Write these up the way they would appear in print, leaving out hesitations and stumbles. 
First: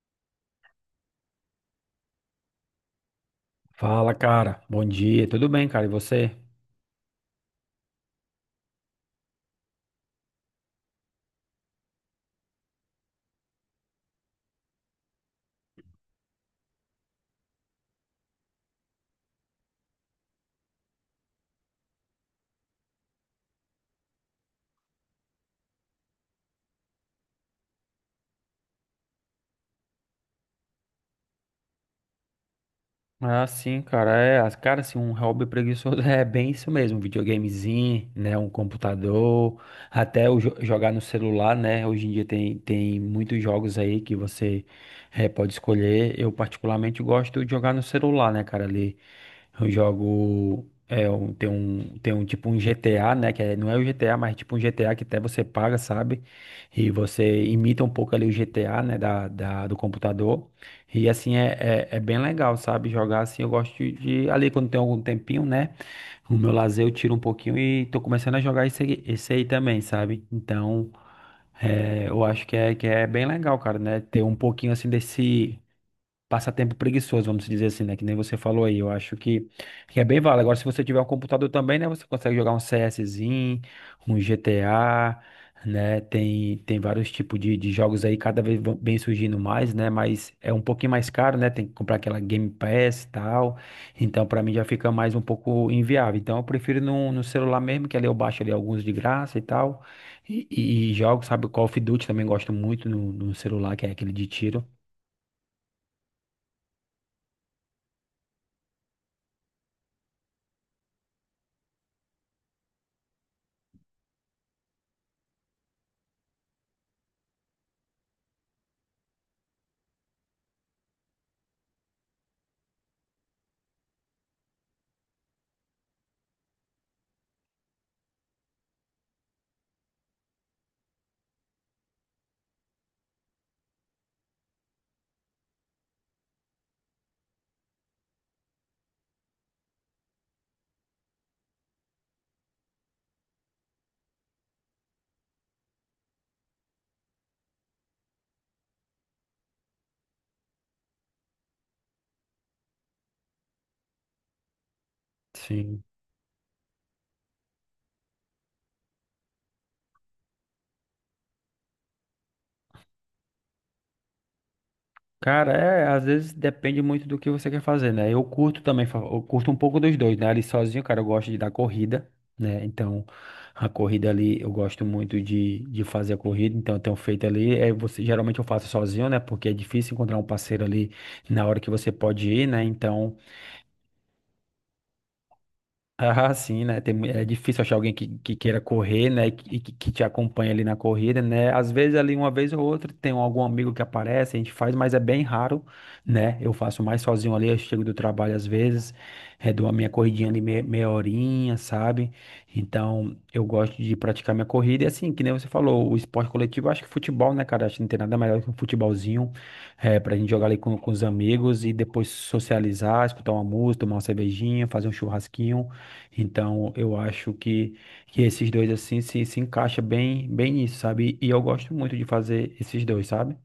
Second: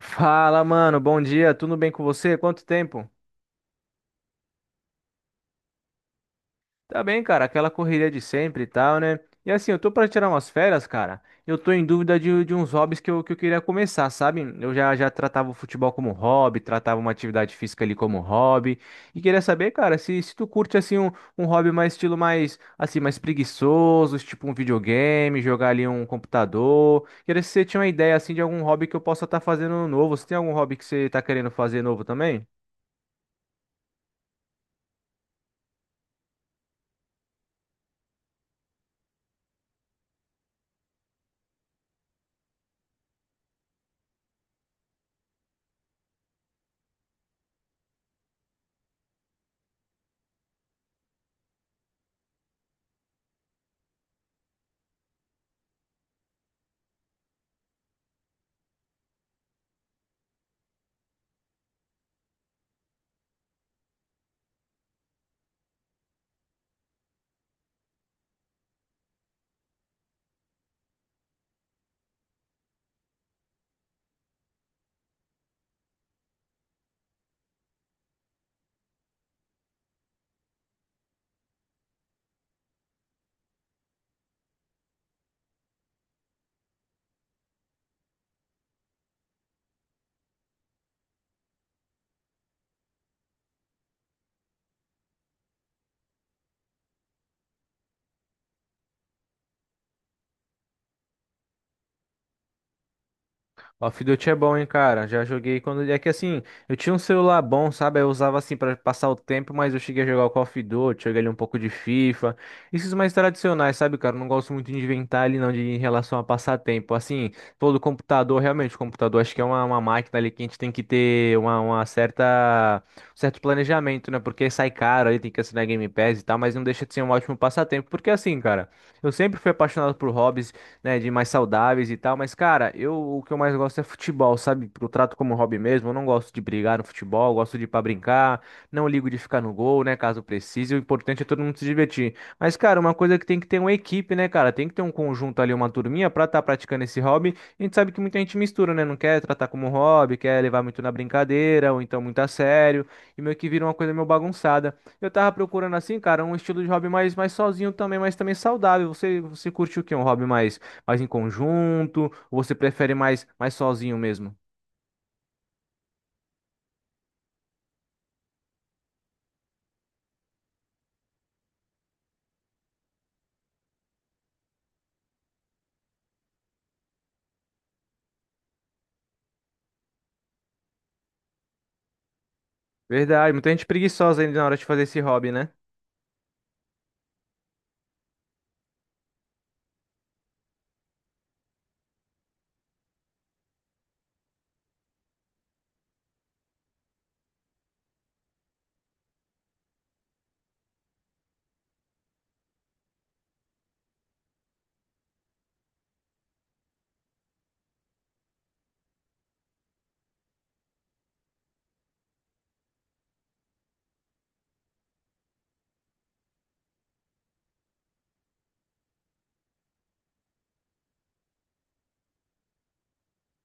Fala, mano, bom dia, tudo bem com você? Quanto tempo? Fala, cara. Bom dia. Tudo bem, cara? E você? Tá bem, cara, aquela correria de sempre e tal, né? E assim, eu tô pra tirar umas férias, cara. Eu tô em dúvida de uns hobbies que eu queria começar, sabe? Eu já, já tratava o futebol como hobby, tratava uma atividade física ali como hobby. E queria saber, cara, se tu curte, assim, um hobby mais estilo mais, assim, mais preguiçoso, tipo um videogame, jogar ali um computador. Queria se você tinha uma ideia, assim, de algum hobby que eu possa estar fazendo novo. Você tem algum hobby que você tá querendo fazer novo também? Ah, sim, cara, cara, assim, um hobby preguiçoso é bem isso mesmo, um videogamezinho, né, um computador, até jogar no celular, né, hoje em dia tem, muitos jogos aí que você pode escolher. Eu particularmente gosto de jogar no celular, né, cara. Ali eu jogo, tem um tipo um GTA, né, não é o GTA, mas é tipo um GTA que até você paga, sabe, e você imita um pouco ali o GTA, né, do computador. E assim é bem legal, sabe? Jogar assim, eu gosto ali quando tem algum tempinho, né? O meu lazer eu tiro um pouquinho e tô começando a jogar esse aí também, sabe? Então, é, eu acho que é bem legal, cara, né? Ter um pouquinho assim desse passatempo preguiçoso, vamos dizer assim, né? Que nem você falou aí. Eu acho que é bem válido. Agora, se você tiver um computador também, né? Você consegue jogar um CSzinho, um GTA, né? Tem, vários tipos de jogos aí, cada vez vem surgindo mais, né? Mas é um pouquinho mais caro, né? Tem que comprar aquela Game Pass e tal. Então, pra mim, já fica mais um pouco inviável. Então, eu prefiro no celular mesmo, que ali eu baixo ali alguns de graça e tal. E jogo, sabe? Call of Duty também gosto muito no celular, que é Off aquele de Duty é bom, tiro. hein, cara. Já joguei quando. É que assim, eu tinha um celular bom, sabe? Eu usava assim pra passar o tempo, mas eu cheguei a jogar o Call of Duty, joguei ali um pouco de FIFA. Esses mais tradicionais, sabe, cara? Eu não gosto muito de inventar ali, não, de em relação a passar tempo. Assim, pô, do computador, realmente, o computador acho que é uma máquina ali que a gente tem que ter uma certa. Um certo planejamento, né? Porque sai caro ali, tem que assinar Game Pass e tal, mas não deixa de ser um ótimo passatempo. Porque assim, cara, eu sempre fui apaixonado por hobbies, né, de mais saudáveis e tal, mas cara, eu o que eu mais gosto é futebol, sabe? Eu trato como hobby mesmo, eu não gosto de brigar no futebol, eu gosto de ir pra brincar, não ligo de ficar no gol, né, caso precise, o importante é todo mundo se divertir. Mas cara, uma coisa que tem que ter uma equipe, né, cara? Tem que ter um conjunto ali, uma turminha pra estar praticando esse hobby. A gente sabe que muita gente mistura, né? Não quer tratar como hobby, quer levar muito na brincadeira, ou então muito a sério, e meio que vira uma coisa meio bagunçada. Eu tava procurando Sim. assim, cara, um estilo de hobby mais sozinho também, mas também saudável. Você curte o quê? Um hobby mais mais em conjunto? Ou você prefere mais, mais sozinho mesmo? Cara, é, às vezes depende muito do que você quer fazer, né? Eu curto também, eu curto um pouco dos dois, né? Ali sozinho, cara, eu gosto de dar corrida, né? Então, a corrida ali, eu gosto muito de fazer a corrida. Então eu tenho feito ali, é, você, geralmente eu faço sozinho, né? Porque é difícil encontrar um parceiro ali na hora que você pode ir, né? Então, Verdade, muita gente preguiçosa ainda na hora de fazer esse hobby, né? ah, sim, né? É difícil achar alguém que queira correr, né? E que te acompanha ali na corrida, né? Às vezes ali uma vez ou outra tem algum amigo que aparece, a gente faz, mas é bem raro, né? Eu faço mais sozinho ali. Eu chego do trabalho às vezes, é, dou a minha corridinha ali meia horinha, sabe? Então eu gosto de praticar minha corrida. E assim, que nem você falou, o esporte coletivo, eu acho que futebol, né, cara? Acho que não tem nada melhor que um futebolzinho, é, pra gente jogar ali com os amigos e depois socializar, escutar uma música, tomar uma cervejinha, fazer um churrasquinho. Então, eu acho que esses dois, assim, se encaixa bem nisso, sabe? E eu gosto muito de fazer esses dois, sabe?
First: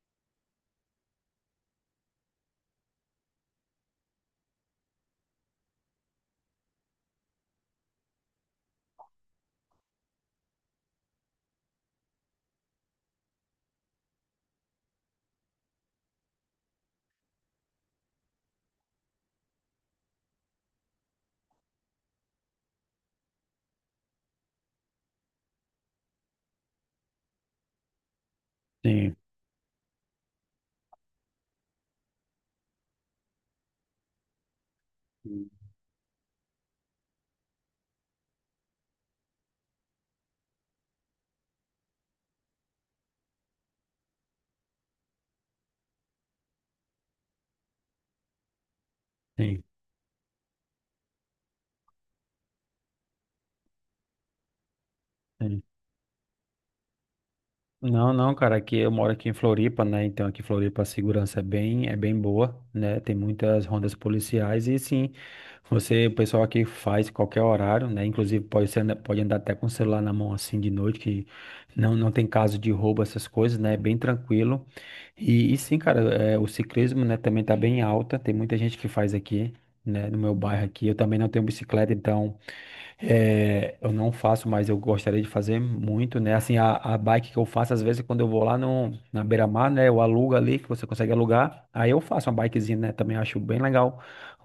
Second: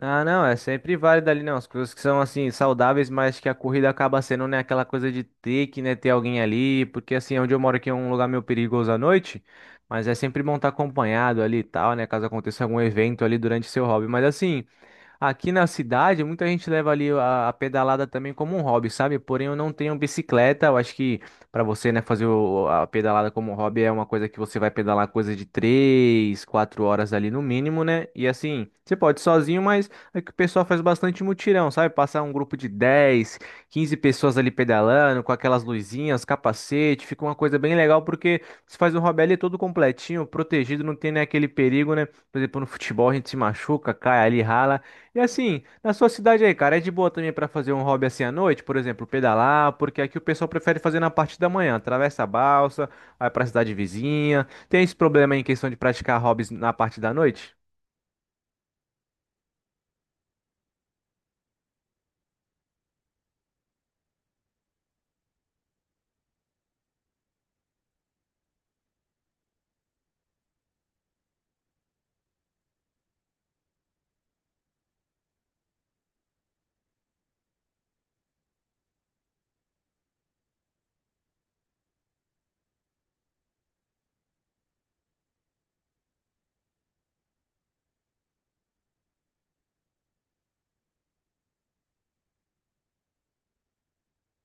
Ah, não, é sempre válido ali, não. As coisas que são, assim, saudáveis, mas que a corrida acaba sendo, né, aquela coisa de ter que, né, ter alguém ali, porque, assim, onde eu moro aqui é um lugar meio perigoso à noite, mas é sempre bom estar acompanhado ali e tal, né, caso aconteça algum evento ali durante seu hobby. Mas, assim, aqui na cidade, muita gente leva ali a pedalada também como um hobby, sabe? Porém, eu não tenho bicicleta. Eu acho que para você, né, fazer a pedalada como um hobby é uma coisa que você vai pedalar coisa de três, quatro horas ali no mínimo, né? E assim, você Sim, pode ir sozinho, mas é que o pessoal faz bastante mutirão, sabe? Passar um grupo de 10, 15 pessoas ali pedalando, com aquelas luzinhas, capacete, fica uma coisa bem legal, porque você faz um hobby ali todo completinho, protegido, não tem, né, aquele perigo, né? Por exemplo, no futebol a gente se machuca, cai ali, rala. E assim, na sua cidade aí, cara, é de boa também pra fazer um hobby assim à noite, por exemplo, sim, pedalar, porque aqui o pessoal prefere fazer na parte da manhã, atravessa a balsa, vai pra cidade vizinha. Tem esse problema aí em sim. questão de praticar hobbies na parte da noite? Não, não, cara, aqui eu moro aqui em Floripa, né? Então, aqui em Floripa a segurança é bem boa, né? Tem muitas rondas policiais e, sim, você, o pessoal aqui faz qualquer horário, né? Inclusive, pode ser, pode andar até com o celular na mão, assim, de noite, que não, não tem caso de roubo, essas coisas, né? É bem tranquilo. E sim, cara, é, o ciclismo, né, também tá bem alta. Tem muita gente que faz aqui, né, no meu bairro aqui. Eu também não tenho bicicleta, então. É, eu não faço, mas eu gostaria de fazer muito, né? Assim, a bike que eu faço, às vezes, quando eu vou lá no, na beira-mar, né? Eu alugo ali, que você consegue alugar. Aí eu faço uma bikezinha, né? Também acho bem legal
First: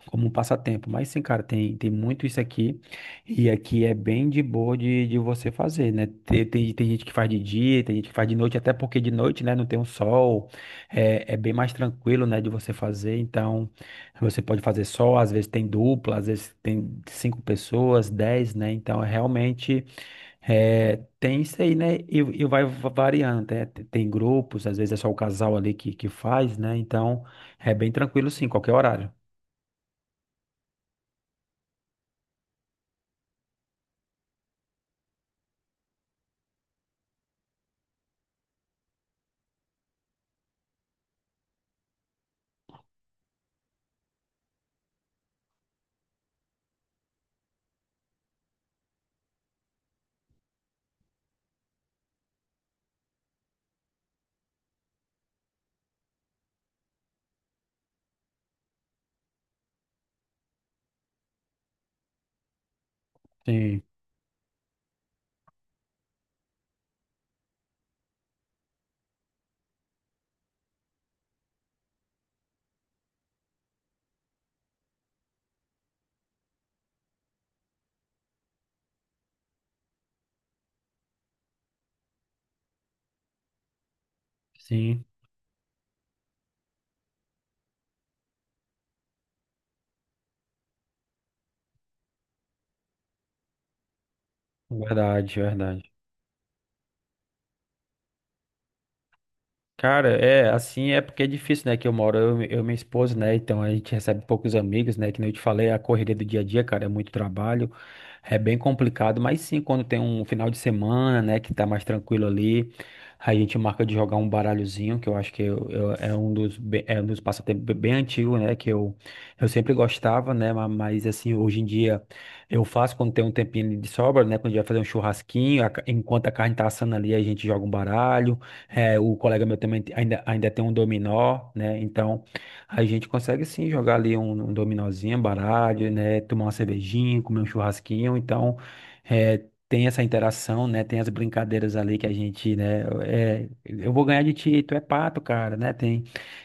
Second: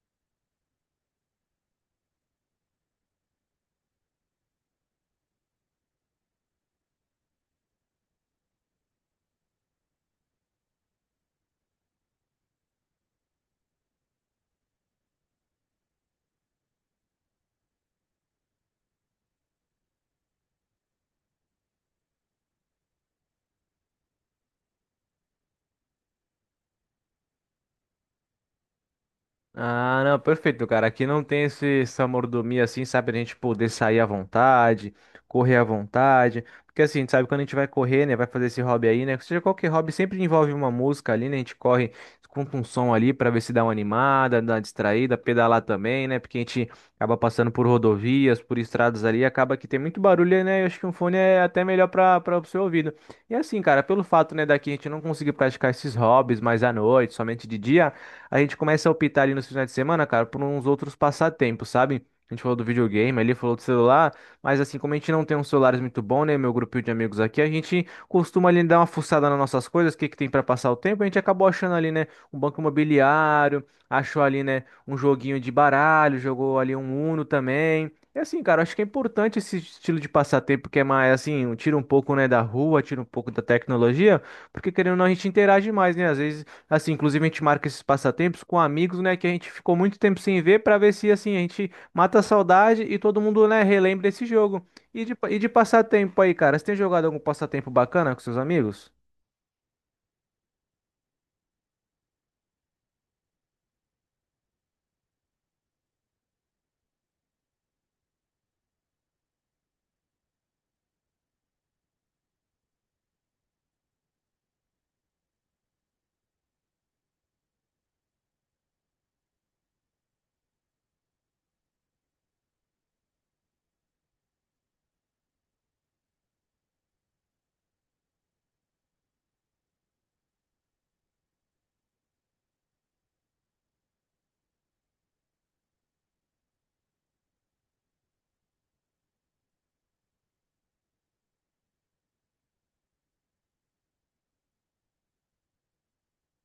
como um passatempo. Mas sim, cara, tem, muito isso aqui. E aqui é bem de boa de você fazer, né? Tem, tem, tem gente que faz de dia, tem gente que faz de noite, até porque de noite, né? Não tem um sol. É, é bem mais tranquilo, né? De você fazer. Então. Você pode fazer só, às vezes tem dupla, às vezes tem cinco pessoas, dez, né? Então, é realmente é, tem isso aí, né? E variando, né? Tem, grupos, às vezes é só o casal ali que faz, né? Então, é bem tranquilo, sim, qualquer horário. Ah, não, perfeito, cara. Aqui não tem esse, essa mordomia assim, sabe? A gente poder sair à vontade, correr à vontade. Porque assim, a gente sabe quando a gente vai correr, né? Vai fazer esse hobby aí, né? Seja qualquer hobby, sempre envolve uma música ali, né? A gente corre, escuta um som ali pra ver se dá uma animada, dá uma distraída, pedalar também, né? Porque a gente acaba passando por rodovias, por estradas ali, acaba que tem muito barulho, né? Eu acho que um fone é até melhor pra, pra o seu ouvido. E assim, cara, pelo fato, né, daqui a gente não conseguir praticar esses hobbies mais à noite, somente de dia a gente começa a optar ali nos finais de semana, cara, por uns outros passatempos, sabe? A gente falou do videogame, ele falou do Sim, celular, mas assim, como a gente não tem uns celulares muito bons, né, meu grupinho de amigos aqui, a gente costuma ali dar uma fuçada nas nossas coisas, o que que tem pra passar o tempo, a gente acabou achando ali, né, um banco imobiliário, achou ali, né, um joguinho de baralho, jogou ali um Uno também. E assim, cara, acho que é importante esse estilo de passatempo que é mais assim, tira um pouco, né, da rua, tira um pouco da tecnologia, porque querendo ou sim, não a gente interage mais, né? Às vezes assim, inclusive a gente marca esses passatempos com amigos, né, que a gente ficou muito tempo sem ver pra ver se assim a gente mata a saudade e todo mundo, né, relembra esse jogo. E de, verdade, e de verdade. passatempo aí, cara, você tem jogado algum passatempo bacana com seus amigos? Cara, é, assim é porque é difícil, né, que eu moro, eu e minha esposa, né, então a gente recebe poucos amigos, né, que nem eu te falei, a correria do dia a dia, cara, é muito trabalho, é bem complicado, mas sim, quando tem um final de semana, né, que tá mais tranquilo ali, a gente marca de jogar um baralhozinho, que eu acho é um é um dos passatempos bem antigos, né, que eu sempre gostava, né, mas assim, hoje em dia eu faço quando tem um tempinho de sobra, né, quando a gente vai fazer um churrasquinho, enquanto a carne tá assando ali, a gente joga um baralho, é, o colega meu também ainda tem um dominó, né? Então a gente consegue sim jogar ali um dominózinho, baralho, né? Tomar uma cervejinha, comer um churrasquinho. Então é, tem essa interação, né? Tem as brincadeiras ali que a gente, né? É, eu vou ganhar de ti, tu é pato, cara, né? Tem.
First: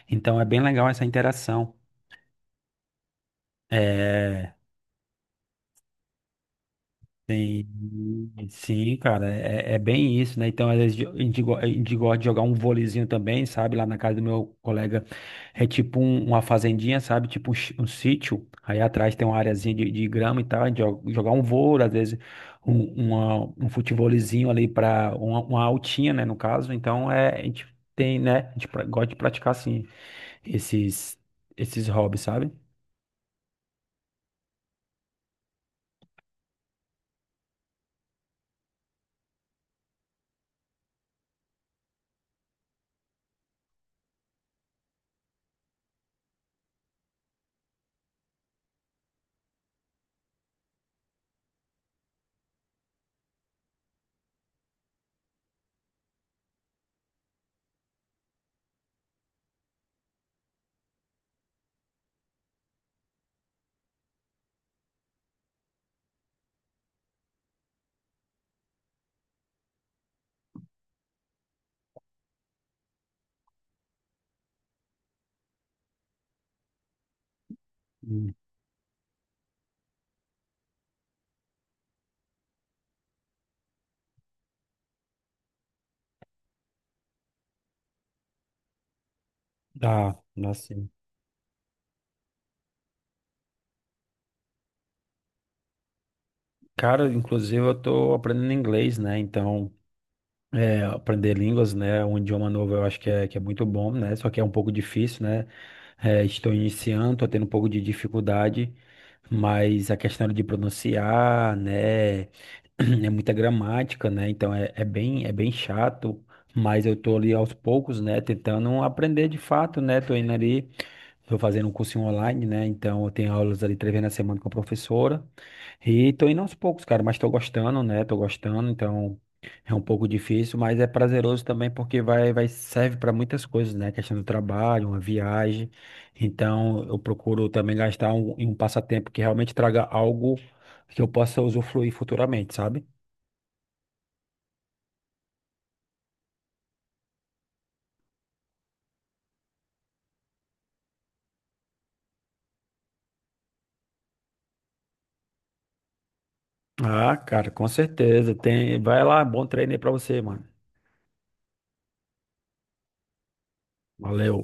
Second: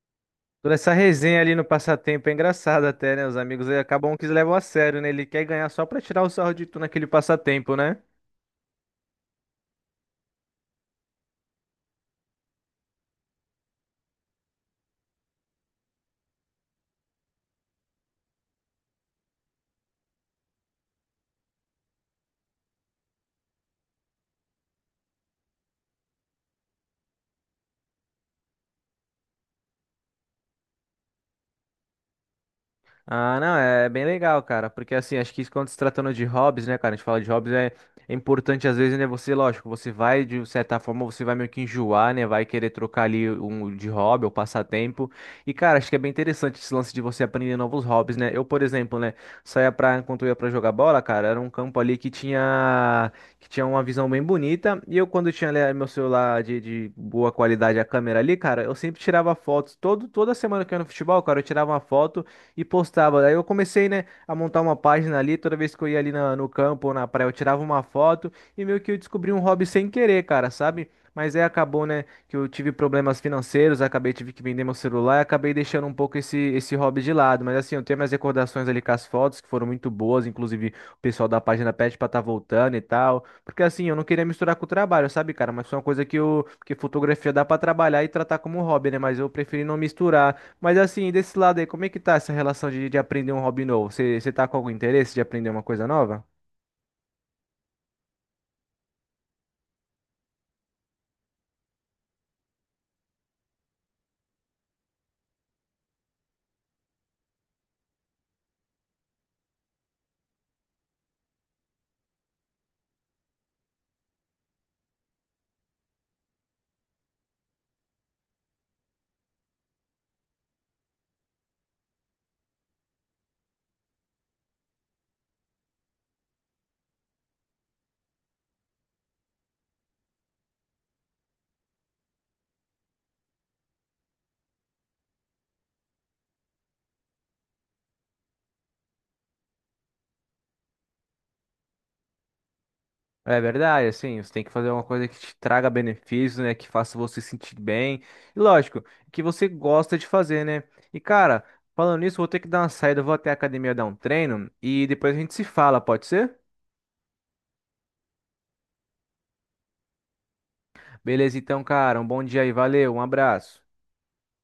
Então é bem Toda legal essa essa resenha ali no interação. passatempo é engraçada até, né? Os amigos aí acabam que eles levam É, a sério, né? Ele quer ganhar só pra tirar o sarro de tu naquele passatempo, né? sim, sim, cara, é bem isso, né? Então, às vezes, a gente gosta de jogar um vôleizinho também, sabe? Lá na casa do meu colega é uma fazendinha, sabe? Tipo um, um sítio. Aí atrás tem uma areazinha de grama e tal. A gente jogar um vôlei, às vezes um, um futevôleizinho ali para uma altinha, né? No caso, então é, a gente tem, né? Gosta de praticar, assim, esses, esses hobbies, sabe? Ah, não, é bem legal, cara, porque assim, acho que isso quando se tratando de hobbies, né, cara, a gente fala de hobbies, é importante às vezes, né, você, lógico, você vai, de certa forma, você vai meio que enjoar, né, vai querer trocar ali um de hobby ou passatempo, e cara, acho que é bem interessante esse lance de você aprender novos hobbies, né, eu, por exemplo, né, saía pra, enquanto eu ia pra jogar bola, cara, era um campo ali que tinha uma visão bem bonita, e eu quando tinha ali meu celular de boa qualidade, a câmera ali, cara, eu sempre tirava fotos, toda semana que eu ia no futebol, cara, eu tirava uma foto, e postava. Daí eu comecei, né, a montar uma página ali, toda vez que eu ia ali no campo ou na praia, eu tirava uma foto e meio que eu descobri um hobby sem querer, cara, sabe? Mas aí acabou, né, que eu tive problemas financeiros, acabei tive que vender meu celular e acabei deixando um pouco esse hobby de lado. Mas assim, eu tenho minhas Hum. recordações ali com as fotos, que foram muito boas, inclusive o pessoal da página pede pra estar voltando e tal. Porque assim, eu não queria misturar com o trabalho, sabe, cara? Mas foi uma coisa que que fotografia dá pra trabalhar e tratar como hobby, né? Mas eu preferi não Ah, misturar. nossa. Mas assim, desse lado aí, como é que tá essa relação de aprender um hobby novo? Você tá com algum interesse de aprender uma coisa nova? Cara, inclusive eu tô aprendendo inglês, né? Então, é, aprender línguas, né? Um idioma novo eu acho que é muito bom, né? Só que é um pouco difícil, né? É, estou iniciando, tô tendo um pouco de dificuldade, mas a questão de pronunciar, né? É muita gramática, né? Então é bem chato, mas eu tô ali aos poucos, né? Tentando aprender de fato, né? Tô indo ali. Estou fazendo um cursinho online, né? Então eu tenho aulas ali 3 vezes na semana com a professora. E tô indo aos poucos, cara, mas tô gostando, né? Tô gostando. Então é um pouco difícil, mas é prazeroso também porque vai serve para muitas coisas, né? Questão do trabalho, uma viagem. Então eu procuro também gastar em um passatempo que realmente traga algo que eu possa usufruir futuramente, sabe? É verdade, assim, você tem que fazer uma coisa que te traga benefícios, né? Que faça você se sentir bem. E lógico, que você gosta de fazer, né? E cara, falando nisso, eu vou ter que dar uma saída, eu vou até a academia dar um treino e depois a gente se fala, pode ser? Ah, cara, com certeza. Tem, vai lá, bom treino aí pra você, mano. Beleza, então, cara, um bom dia aí, valeu, um abraço. Valeu.